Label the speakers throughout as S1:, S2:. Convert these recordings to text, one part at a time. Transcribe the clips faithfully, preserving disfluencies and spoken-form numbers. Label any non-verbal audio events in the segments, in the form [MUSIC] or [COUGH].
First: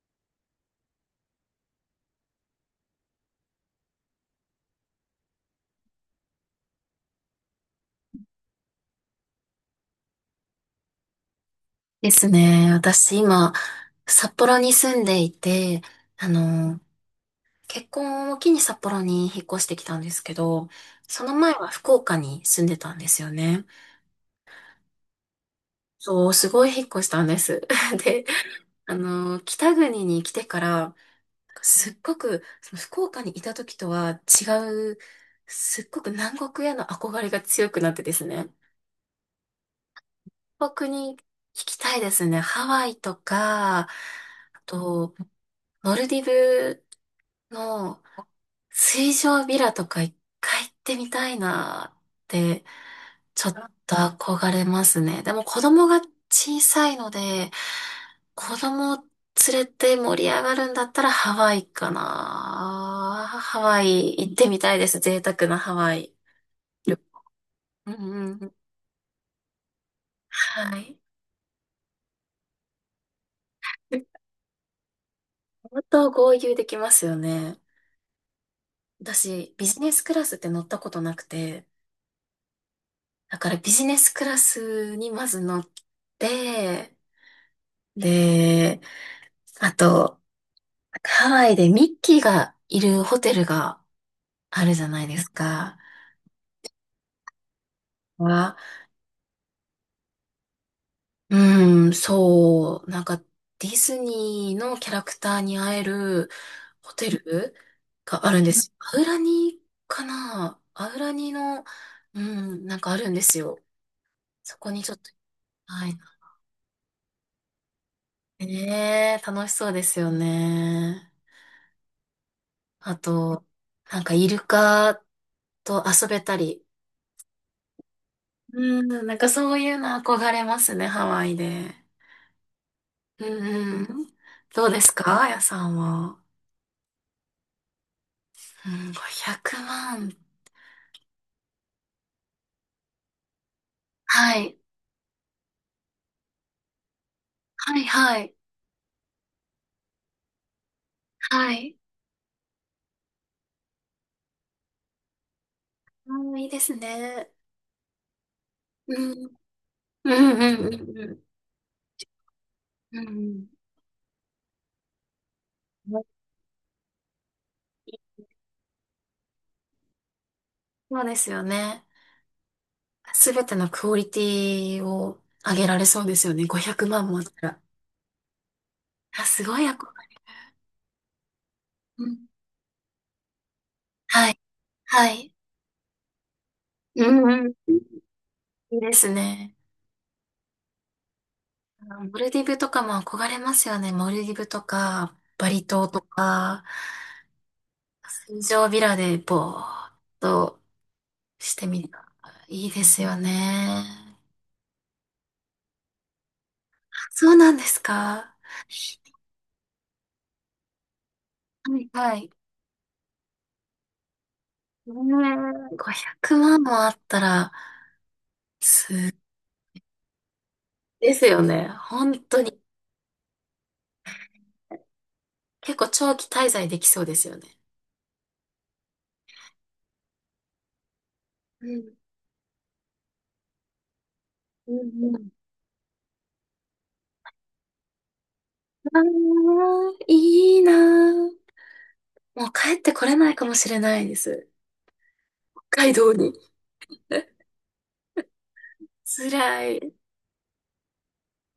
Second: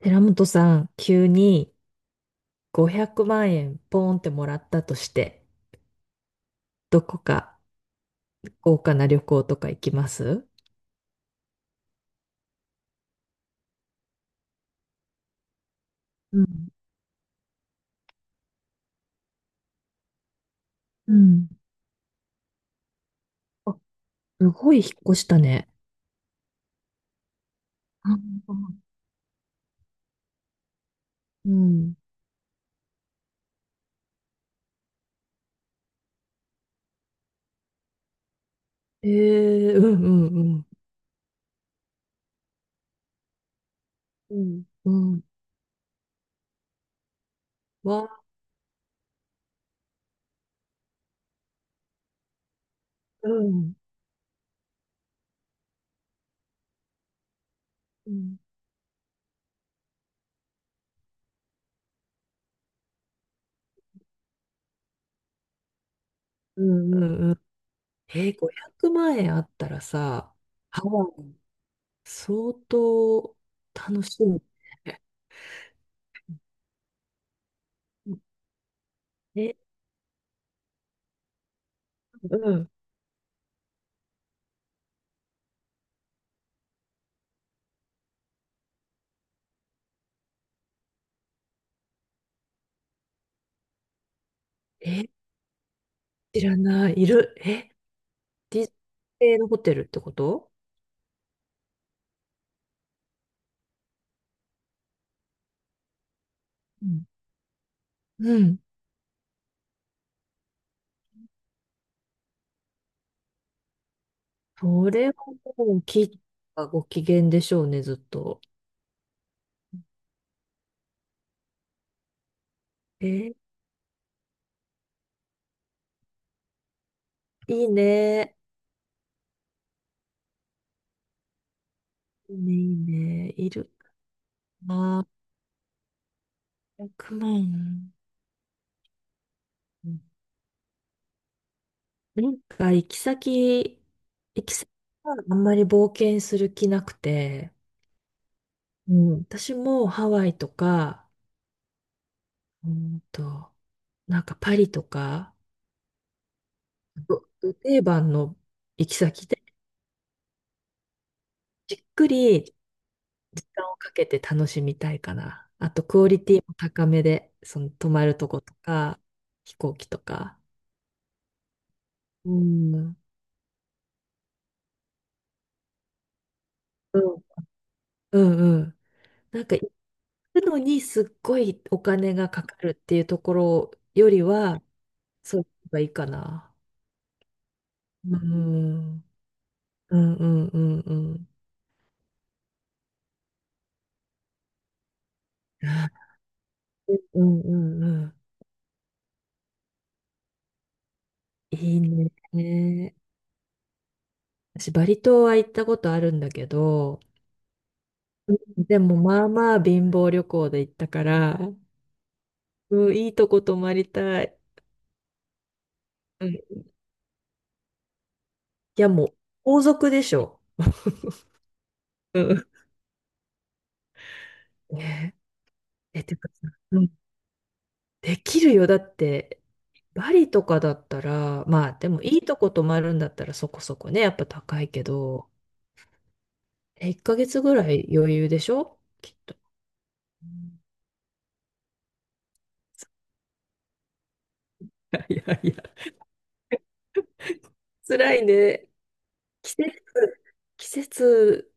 S1: 寺本さん、急にごひゃくまん円ポーンってもらったとして、どこか豪華な旅行とか行きます？
S2: ですね。私今、札幌に住んでいて、あ
S1: うん。
S2: の、結婚を機に札幌に引っ越してきたんですけど、
S1: う
S2: その
S1: ん。
S2: 前は福岡に住んでたんですよね。
S1: あ、すごい引っ越したね。
S2: そう、すごい引っ越したんです。[LAUGHS] で、
S1: あ、
S2: あの、北国に来てから、
S1: う
S2: す
S1: ん。
S2: っごく、その福岡にいた時とは違う、すっごく南国への憧れが強くなってですね。
S1: えー、うん。うん。
S2: 北に行きたいですね。ハワイとか、あ
S1: うん。うん。
S2: と、
S1: うん。
S2: モルディブの
S1: わ、
S2: 水上ビラとかいっかい行ってみたいなーって、
S1: う
S2: ちょっ
S1: ん。
S2: と憧れますね。でも子供が小さいので、
S1: うん。
S2: 子供連れて盛り上がるんだったらハワイかな、ハワイ行ってみたいです。贅沢なハワイ。
S1: うんうんうん。
S2: うん
S1: え
S2: うん
S1: ー、
S2: うん。
S1: ごひゃくまん円あったらさ、
S2: は
S1: ハ
S2: い。
S1: ワイ、相当楽しみ。
S2: 本当豪遊できますよね。私、
S1: え、
S2: ビジネスクラスって乗ったことなくて、
S1: うん。
S2: だからビジネスクラスにまず乗って、で、あと、ハワイでミッキーがいるホテルがあるじゃない
S1: え、
S2: ですか。
S1: 知らない。いる。え、
S2: は、
S1: ディズニー系のホテルってこと？
S2: うん、そう、なんかディズニーのキャラクターに会える
S1: う
S2: ホ
S1: ん。
S2: テルがあ
S1: う
S2: るんで
S1: ん。
S2: す。アウラニかな、アウラニの、うん、なんかあるんですよ。そこに
S1: そ
S2: ちょっ
S1: れ
S2: と、
S1: はもう、
S2: はい。
S1: キッがご機嫌でしょうね、ずっと。
S2: ねえ、楽しそうですよね。あ
S1: えー、
S2: と、なんかイルカと遊べたり、
S1: いいね。
S2: うん、なんかそういうの憧れますね、ハワイで。
S1: いいね、いい
S2: う
S1: ね。いる
S2: ん
S1: か
S2: うん。どうです
S1: な。
S2: か、あやさんは。
S1: いちまん。
S2: うん、500
S1: うん。
S2: 万。
S1: なんか、行き先、
S2: は
S1: 行き
S2: い。
S1: 先はあんまり冒険する気なくて、
S2: はいはい。
S1: うん、私もハワイとか、
S2: はい。
S1: うんと、なんかパリとか、
S2: うん、いいです
S1: ど
S2: ね。
S1: ど定番の行
S2: う
S1: き先
S2: ん。
S1: で、
S2: うんうんうん
S1: じっくり時
S2: うん。
S1: 間をかけて楽しみたいかな。あと、
S2: う
S1: ク
S2: ん。
S1: オリティも高めで、その泊まるとことか、飛行機とか。
S2: そうですよね。
S1: うん。うん
S2: すべてのクオリティを上げられそうですよね。ごひゃくまんもあったら。
S1: うんうん。
S2: あ、
S1: な
S2: す
S1: んか
S2: ごい憧
S1: 行
S2: れ。
S1: くのにすっごいお
S2: う
S1: 金
S2: ん。
S1: がかかるっていうところより
S2: はい。
S1: は、
S2: はい。
S1: そういうのがいいかな。
S2: うんうん。い
S1: う
S2: いで
S1: ん。
S2: すね。
S1: うんうんうんうん。
S2: モルディブとかも憧れますよね。モルディブとか、バリ島とか、
S1: うんうんうん。
S2: 水上ビラでぼーっとして
S1: い
S2: みた。
S1: い
S2: いいで
S1: ね。
S2: すよね。
S1: 私、バリ島は行ったことあるんだけど、
S2: そうなんですか。
S1: でもまあまあ貧乏旅行で行ったから、
S2: はいはい。
S1: うん、いいとこ泊まりたい。
S2: ねえ、500
S1: うん。
S2: 万
S1: い
S2: もあったら、
S1: や、
S2: す、
S1: もう、皇族でしょ。
S2: ですよね。本
S1: う
S2: 当
S1: ん。
S2: に。
S1: [LAUGHS] ね
S2: 結構
S1: え、え、て
S2: 長期
S1: かさ、
S2: 滞在で
S1: う
S2: き
S1: ん、
S2: そうですよね。
S1: できるよ。だって、バリとかだったら、
S2: う
S1: まあ、で
S2: ん
S1: もいいとこ泊まるんだったらそこそこね、やっぱ高い
S2: う
S1: け
S2: んうん。
S1: ど、え、いっかげつぐらい余裕でしょきっと。
S2: あー
S1: [LAUGHS] う
S2: い
S1: ん。
S2: いなー。もう帰ってこれないかもしれないです。
S1: いやいや、
S2: 北海
S1: [LAUGHS]
S2: 道に。
S1: 辛いね。季
S2: 辛
S1: 節、
S2: い。
S1: 季節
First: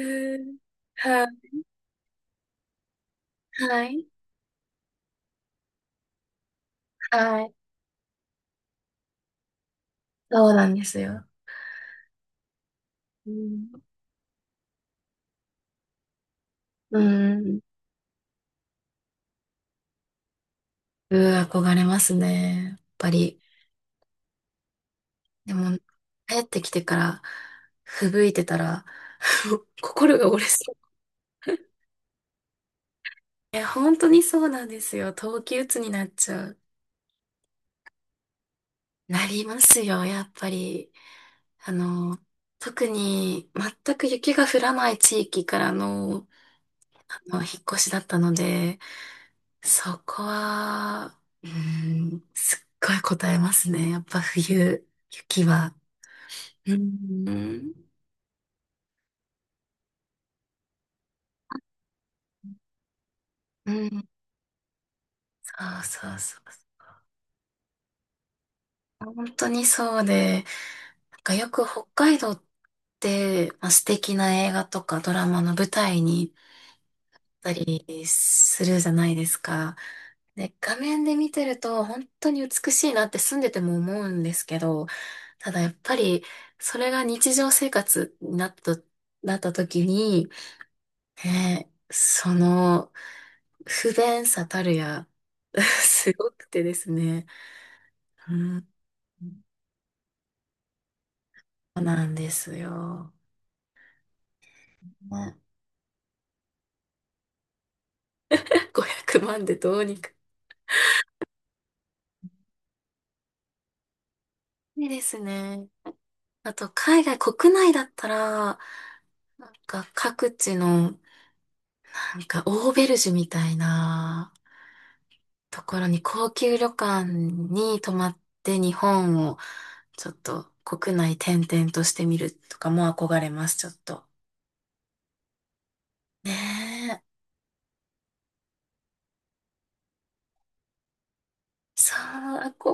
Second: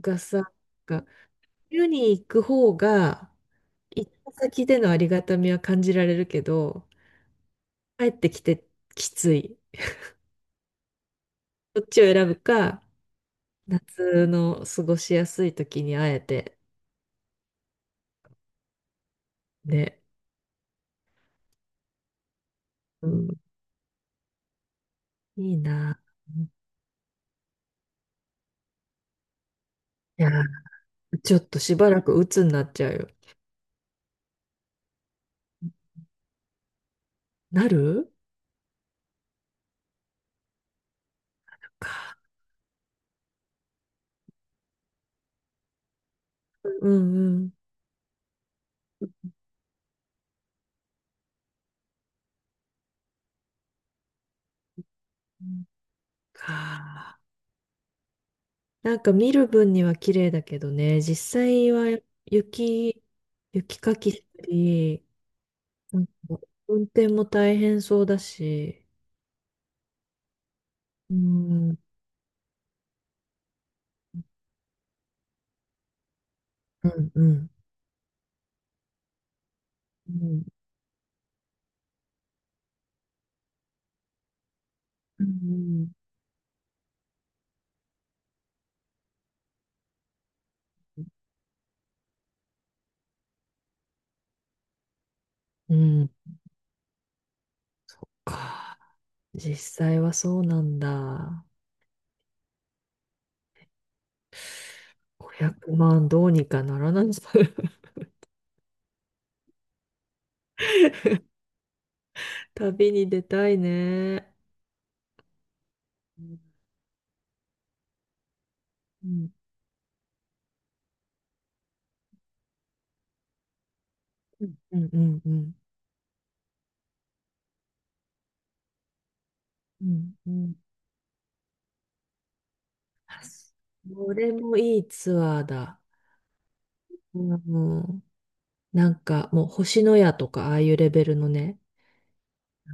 S1: がさ、
S2: ん。
S1: が
S2: はい。
S1: 冬に行く方が、
S2: はい。
S1: 行った先でのありがたみは感じられるけど、
S2: はい。
S1: 帰ってきてきつい。
S2: そうなんですよ。
S1: どっちを選ぶか、
S2: うん。
S1: 夏の過ごしやすい時に会えて、
S2: うん。
S1: ね。
S2: うん、憧れますね。やっ
S1: う
S2: ぱ
S1: ん。
S2: り。で
S1: いい
S2: も、
S1: な。
S2: 帰ってきてから、吹雪いてたら、[LAUGHS] 心
S1: い
S2: が
S1: や
S2: 折
S1: ー、
S2: れそう。
S1: ちょっとしばらく鬱になっちゃうよ。
S2: え、本当にそうなんですよ。冬季うつになっちゃう。
S1: なる
S2: なりますよ、やっぱり。あの、
S1: か。
S2: 特に全く雪が降らない地域からの、
S1: うん
S2: あ
S1: う
S2: の、
S1: ん。
S2: 引っ越しだったので、そこは、うん、すっごい答えますね。やっぱ冬、雪は。う
S1: か。
S2: ん、
S1: なんか見る分には綺麗だけどね、実際は雪、
S2: う
S1: 雪か
S2: ん。
S1: きしたり、
S2: そう
S1: な
S2: そ
S1: んか
S2: うそう。
S1: 運転も大変そうだし。
S2: 本当にそうで、
S1: う
S2: なんかよく
S1: ん、うん、
S2: 北海道って、まあ、素敵な映画とかドラマの舞台に
S1: うん。
S2: たりするじゃないですか。
S1: うん、
S2: で、画面で見てると本当に美しいなって住んでても思うんですけど、
S1: うん。う
S2: ただやっ
S1: ん
S2: ぱりそれが日常生活になったと、なった時に、ね、その不便さたるや、[LAUGHS]
S1: うん。
S2: すごくてですね。うん、
S1: か。実際はそうなんだ。
S2: そうなんですよ。ね、
S1: ごひゃくまんどうにかならないの？ [LAUGHS]
S2: ごひゃくまん [LAUGHS] でどうにか。
S1: 旅に出たいね。
S2: いいですね。
S1: うん、
S2: あと、海外、国内だったら、
S1: うん、
S2: なんか各地の、なんかオーベルジュみたいな
S1: うん、うん、うん。
S2: ところに高級旅館に泊まって日本を
S1: う
S2: ちょっ
S1: んう
S2: と
S1: ん。
S2: 国内転々としてみるとかも憧れます、ちょっと。
S1: これもいいツアーだ。
S2: ねえ。
S1: うん、なんかもう星のやとかああいうレベルのね、
S2: そう、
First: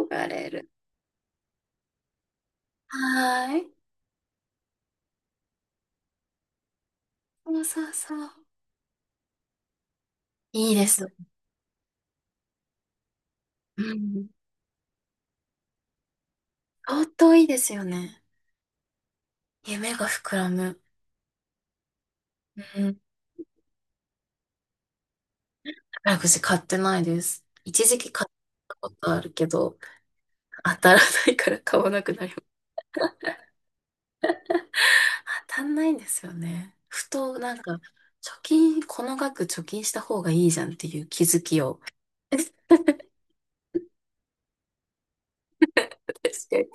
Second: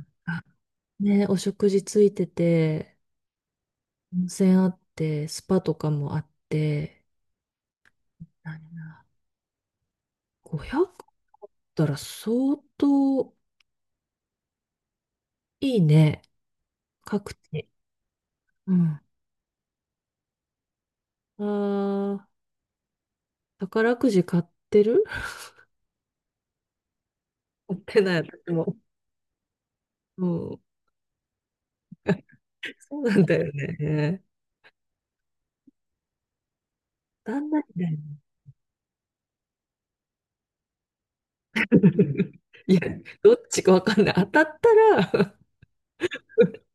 S2: 憧
S1: あ、
S2: れる。
S1: ね、お食事ついてて、
S2: はーい。
S1: 温泉あって、スパとかもあって、
S2: そうそうそう。
S1: 何だ
S2: いい
S1: ごひゃくだ
S2: です。
S1: ったら相当
S2: うん。
S1: いいね。
S2: 相
S1: 確
S2: 当いいで
S1: 定。
S2: すよね。
S1: うん。
S2: 夢が膨らむ。
S1: ああ、
S2: うん。
S1: 宝くじ買ってる。 [LAUGHS]
S2: 宝くじ買ってないです。
S1: 買っ
S2: 一時
S1: て
S2: 期
S1: ない、
S2: 買っ
S1: 私
S2: た
S1: も。
S2: ことあるけど、
S1: うん。
S2: 当たらないから買わなくなります。
S1: そうなんだよね。
S2: 当たんないんですよね。ふ
S1: 当
S2: と
S1: たん
S2: なん
S1: ない
S2: か、貯
S1: んだよね。
S2: 金、この額貯金した方がいいじゃんっていう気づきを。
S1: [LAUGHS]
S2: [LAUGHS]
S1: いや、
S2: 確
S1: どっちかわかんない。当たったら、
S2: かに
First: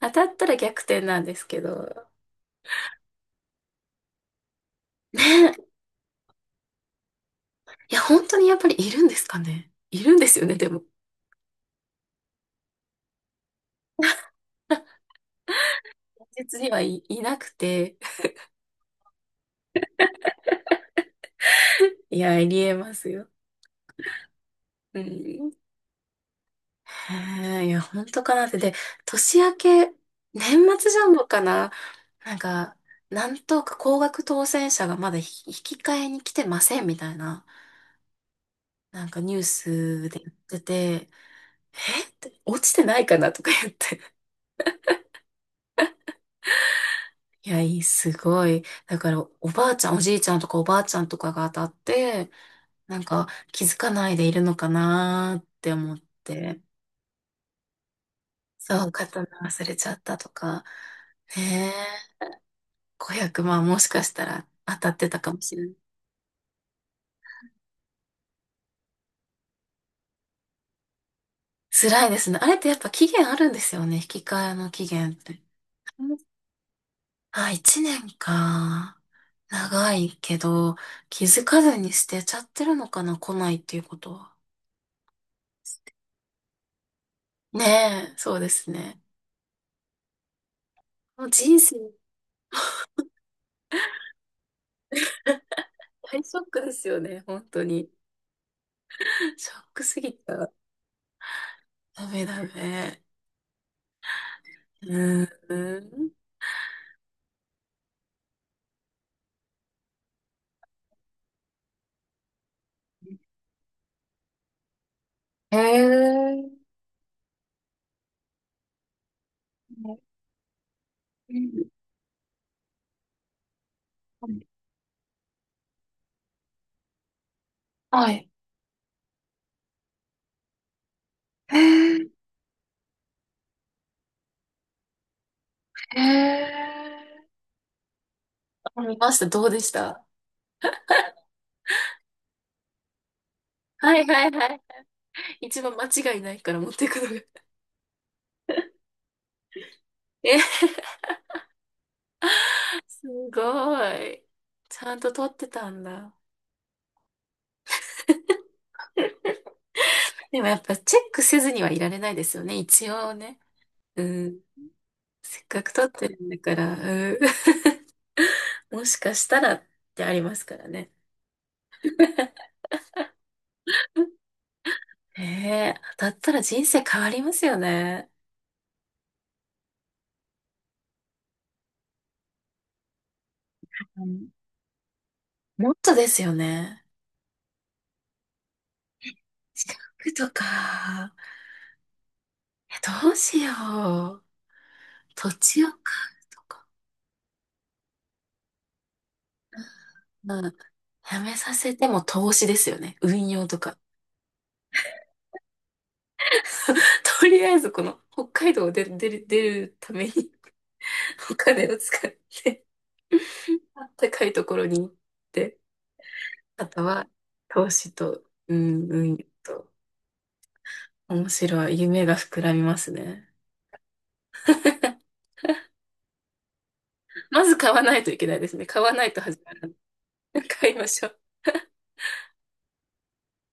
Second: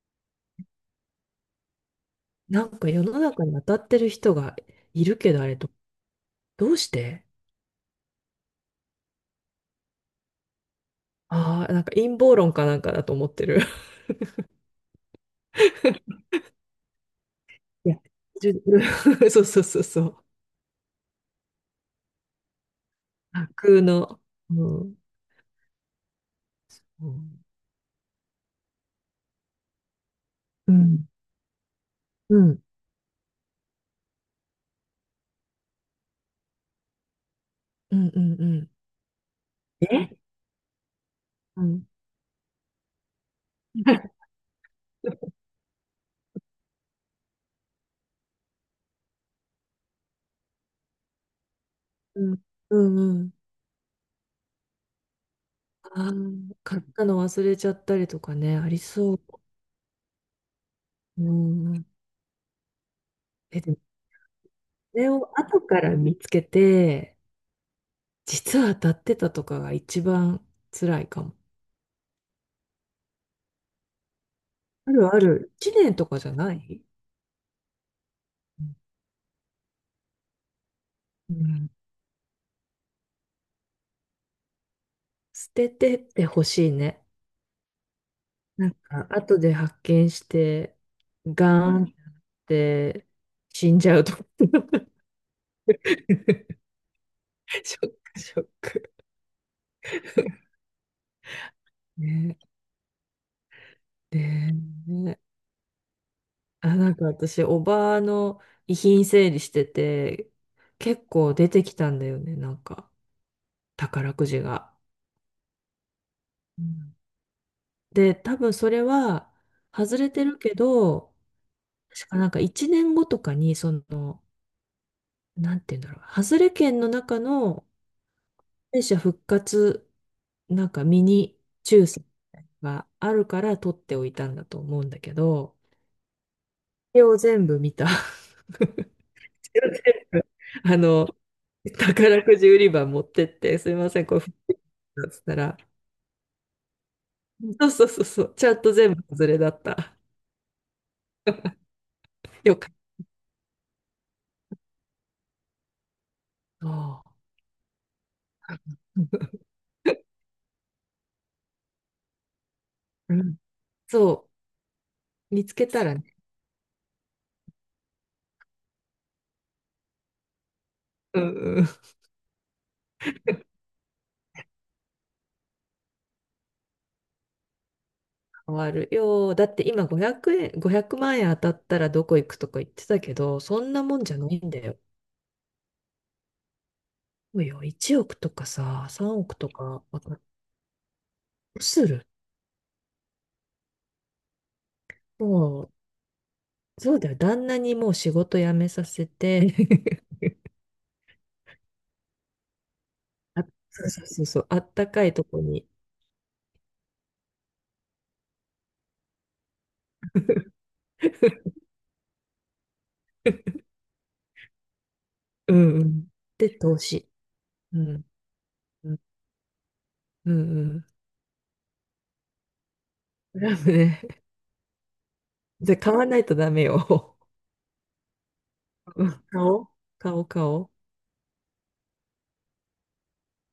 S2: 当たったら逆転なんですけど。
S1: なんか世の中に当たってる人がいるけど、
S2: ね
S1: あれど、
S2: え。
S1: どうして。
S2: いや、本当にやっぱりいるんですかね。いるんですよね、でも。
S1: ああー、なんか陰謀論かなんかだと思ってる。[LAUGHS]
S2: 現実にはい、いなく
S1: い
S2: て。
S1: や、じゅ、 [LAUGHS] そうそうそうそう。
S2: いや、ありえますよ。
S1: 架空の。うん。
S2: うん。
S1: うん。
S2: へえ、いや、本当かなって。で、年明け、年
S1: う
S2: 末ジャ
S1: ん。
S2: ンボかな、な
S1: う
S2: ん
S1: ん。
S2: か、なんとか高額当選者がまだ引引き換えに来てませんみたいな、
S1: うん。うん。うん。
S2: なんかニュー
S1: え、
S2: スで言ってて、
S1: うん。
S2: えって落ちてないかなとか言って。
S1: [LAUGHS]
S2: いや、いい、すごい。だから、おばあちゃん、おじいちゃんとかおばあちゃんとかが当たっ
S1: う
S2: て、
S1: ん、うん
S2: なん
S1: う
S2: か
S1: ん。
S2: 気づかないでいるのかなって思っ
S1: ああ、
S2: て、
S1: 買ったの忘れちゃったりとかね、あり
S2: そう、
S1: そう。
S2: 刀忘れちゃったとか。
S1: う
S2: ね
S1: ん。
S2: え。500
S1: え、
S2: 万
S1: でも、
S2: も
S1: こ
S2: しかしたら当たっ
S1: れ
S2: てた
S1: を
S2: かもし
S1: 後
S2: れない。
S1: から見つけて、実は当たってたとかが一番辛いかも。
S2: 辛いですね。あれってやっぱ期限あるんですよね。引き換えの期
S1: ある
S2: 限っ
S1: あ
S2: て。
S1: る。一年
S2: う
S1: と
S2: ん、
S1: かじゃない？
S2: あ、いちねんか。長いけど、気
S1: う
S2: づか
S1: ん。
S2: ずに捨てちゃってるのかな、来ないっていうことは。
S1: 捨ててってほしいね。
S2: ねえ、そうで
S1: な
S2: す
S1: ん
S2: ね。
S1: か、後で発見して、
S2: もう人
S1: ガーンっ
S2: 生、
S1: て死んじゃうと。[LAUGHS]
S2: 大ショックですよね、本当
S1: ショ
S2: に。
S1: ック、ショック。
S2: ショックすぎた。
S1: [LAUGHS]
S2: ダメ
S1: ね、
S2: ダメ。う
S1: ね、
S2: ーん。
S1: あ、なんか私、おばあの遺品整理してて、結構出てきたんだよね、なんか、宝くじが。
S2: へえ。
S1: うん。で、多分それは外れてるけど、
S2: うん、
S1: 確かなんかいちねんごとかに、その、なんて言うんだろう、外れ券の中の
S2: はい。
S1: 敗者復活、なんかミニ
S2: へ
S1: 抽選
S2: え。
S1: があるから取っておいたんだと思うんだけど、
S2: へ
S1: それを
S2: え。
S1: 全部見た。[LAUGHS]
S2: 見ました。どうでし
S1: 全
S2: た？
S1: 部、あの、宝くじ売り場持ってって、すいま
S2: は
S1: せ
S2: い
S1: ん、こ
S2: はいは
S1: れ、
S2: い。
S1: だっつったら、
S2: 一番間違いないから持っていくのが。
S1: そうそうそうそう、ちゃんと全部外れだった。
S2: え、
S1: よかっ
S2: すごい。ちゃんと撮ってたんだ。
S1: た。
S2: でもやっぱチェックせずにはいられないですよね。一応
S1: うん、
S2: ね。う
S1: そ
S2: ん。
S1: う、
S2: せ
S1: 見
S2: っ
S1: つ
S2: か
S1: け
S2: く
S1: た
S2: 撮っ
S1: らね、
S2: てるんだから、うん。[LAUGHS] もしかしたらってありますからね。
S1: うんうん、
S2: [LAUGHS] へえ、当たったら人生変わりますよね。
S1: 変わるよ。だって今ごひゃくえん、ごひゃくまん円当たったらどこ行くとか言ってたけど、そんなも
S2: う
S1: んじゃ
S2: ん、
S1: ないんだよ。
S2: もっとですよね。
S1: そうよ、いちおくとかさ、さんおくと
S2: 資
S1: か、わか
S2: 格
S1: ど
S2: とか、
S1: うする。
S2: えどうしよう。土
S1: も
S2: 地を
S1: う、
S2: 買うとか。
S1: そうだよ、旦那にもう仕事辞めさせて、
S2: まあ、やめさせても投資ですよね。運
S1: あ、
S2: 用とか。
S1: そうそうそうそう、あったかいとこに。
S2: [LAUGHS] とりあえずこの北海道を出る、出る出るために [LAUGHS] お
S1: [LAUGHS]
S2: 金を使って、あったかいところに行っ
S1: う
S2: て、
S1: んうん。で、
S2: あ
S1: 投
S2: とは
S1: 資。
S2: 投
S1: う
S2: 資
S1: ん。
S2: と、うん、
S1: うん
S2: 運用と、
S1: うんうん。
S2: 面白い。夢が膨らみますね。
S1: クラブね。
S2: [LAUGHS]
S1: じゃあ買わないとダメよ。
S2: まず買わないといけないですね。買わ
S1: [LAUGHS]
S2: な
S1: う
S2: い
S1: ん、
S2: と始
S1: 買
S2: まら
S1: おう。
S2: ない。
S1: [LAUGHS] 買おう、買
S2: [LAUGHS]
S1: おう。
S2: 買いましょう。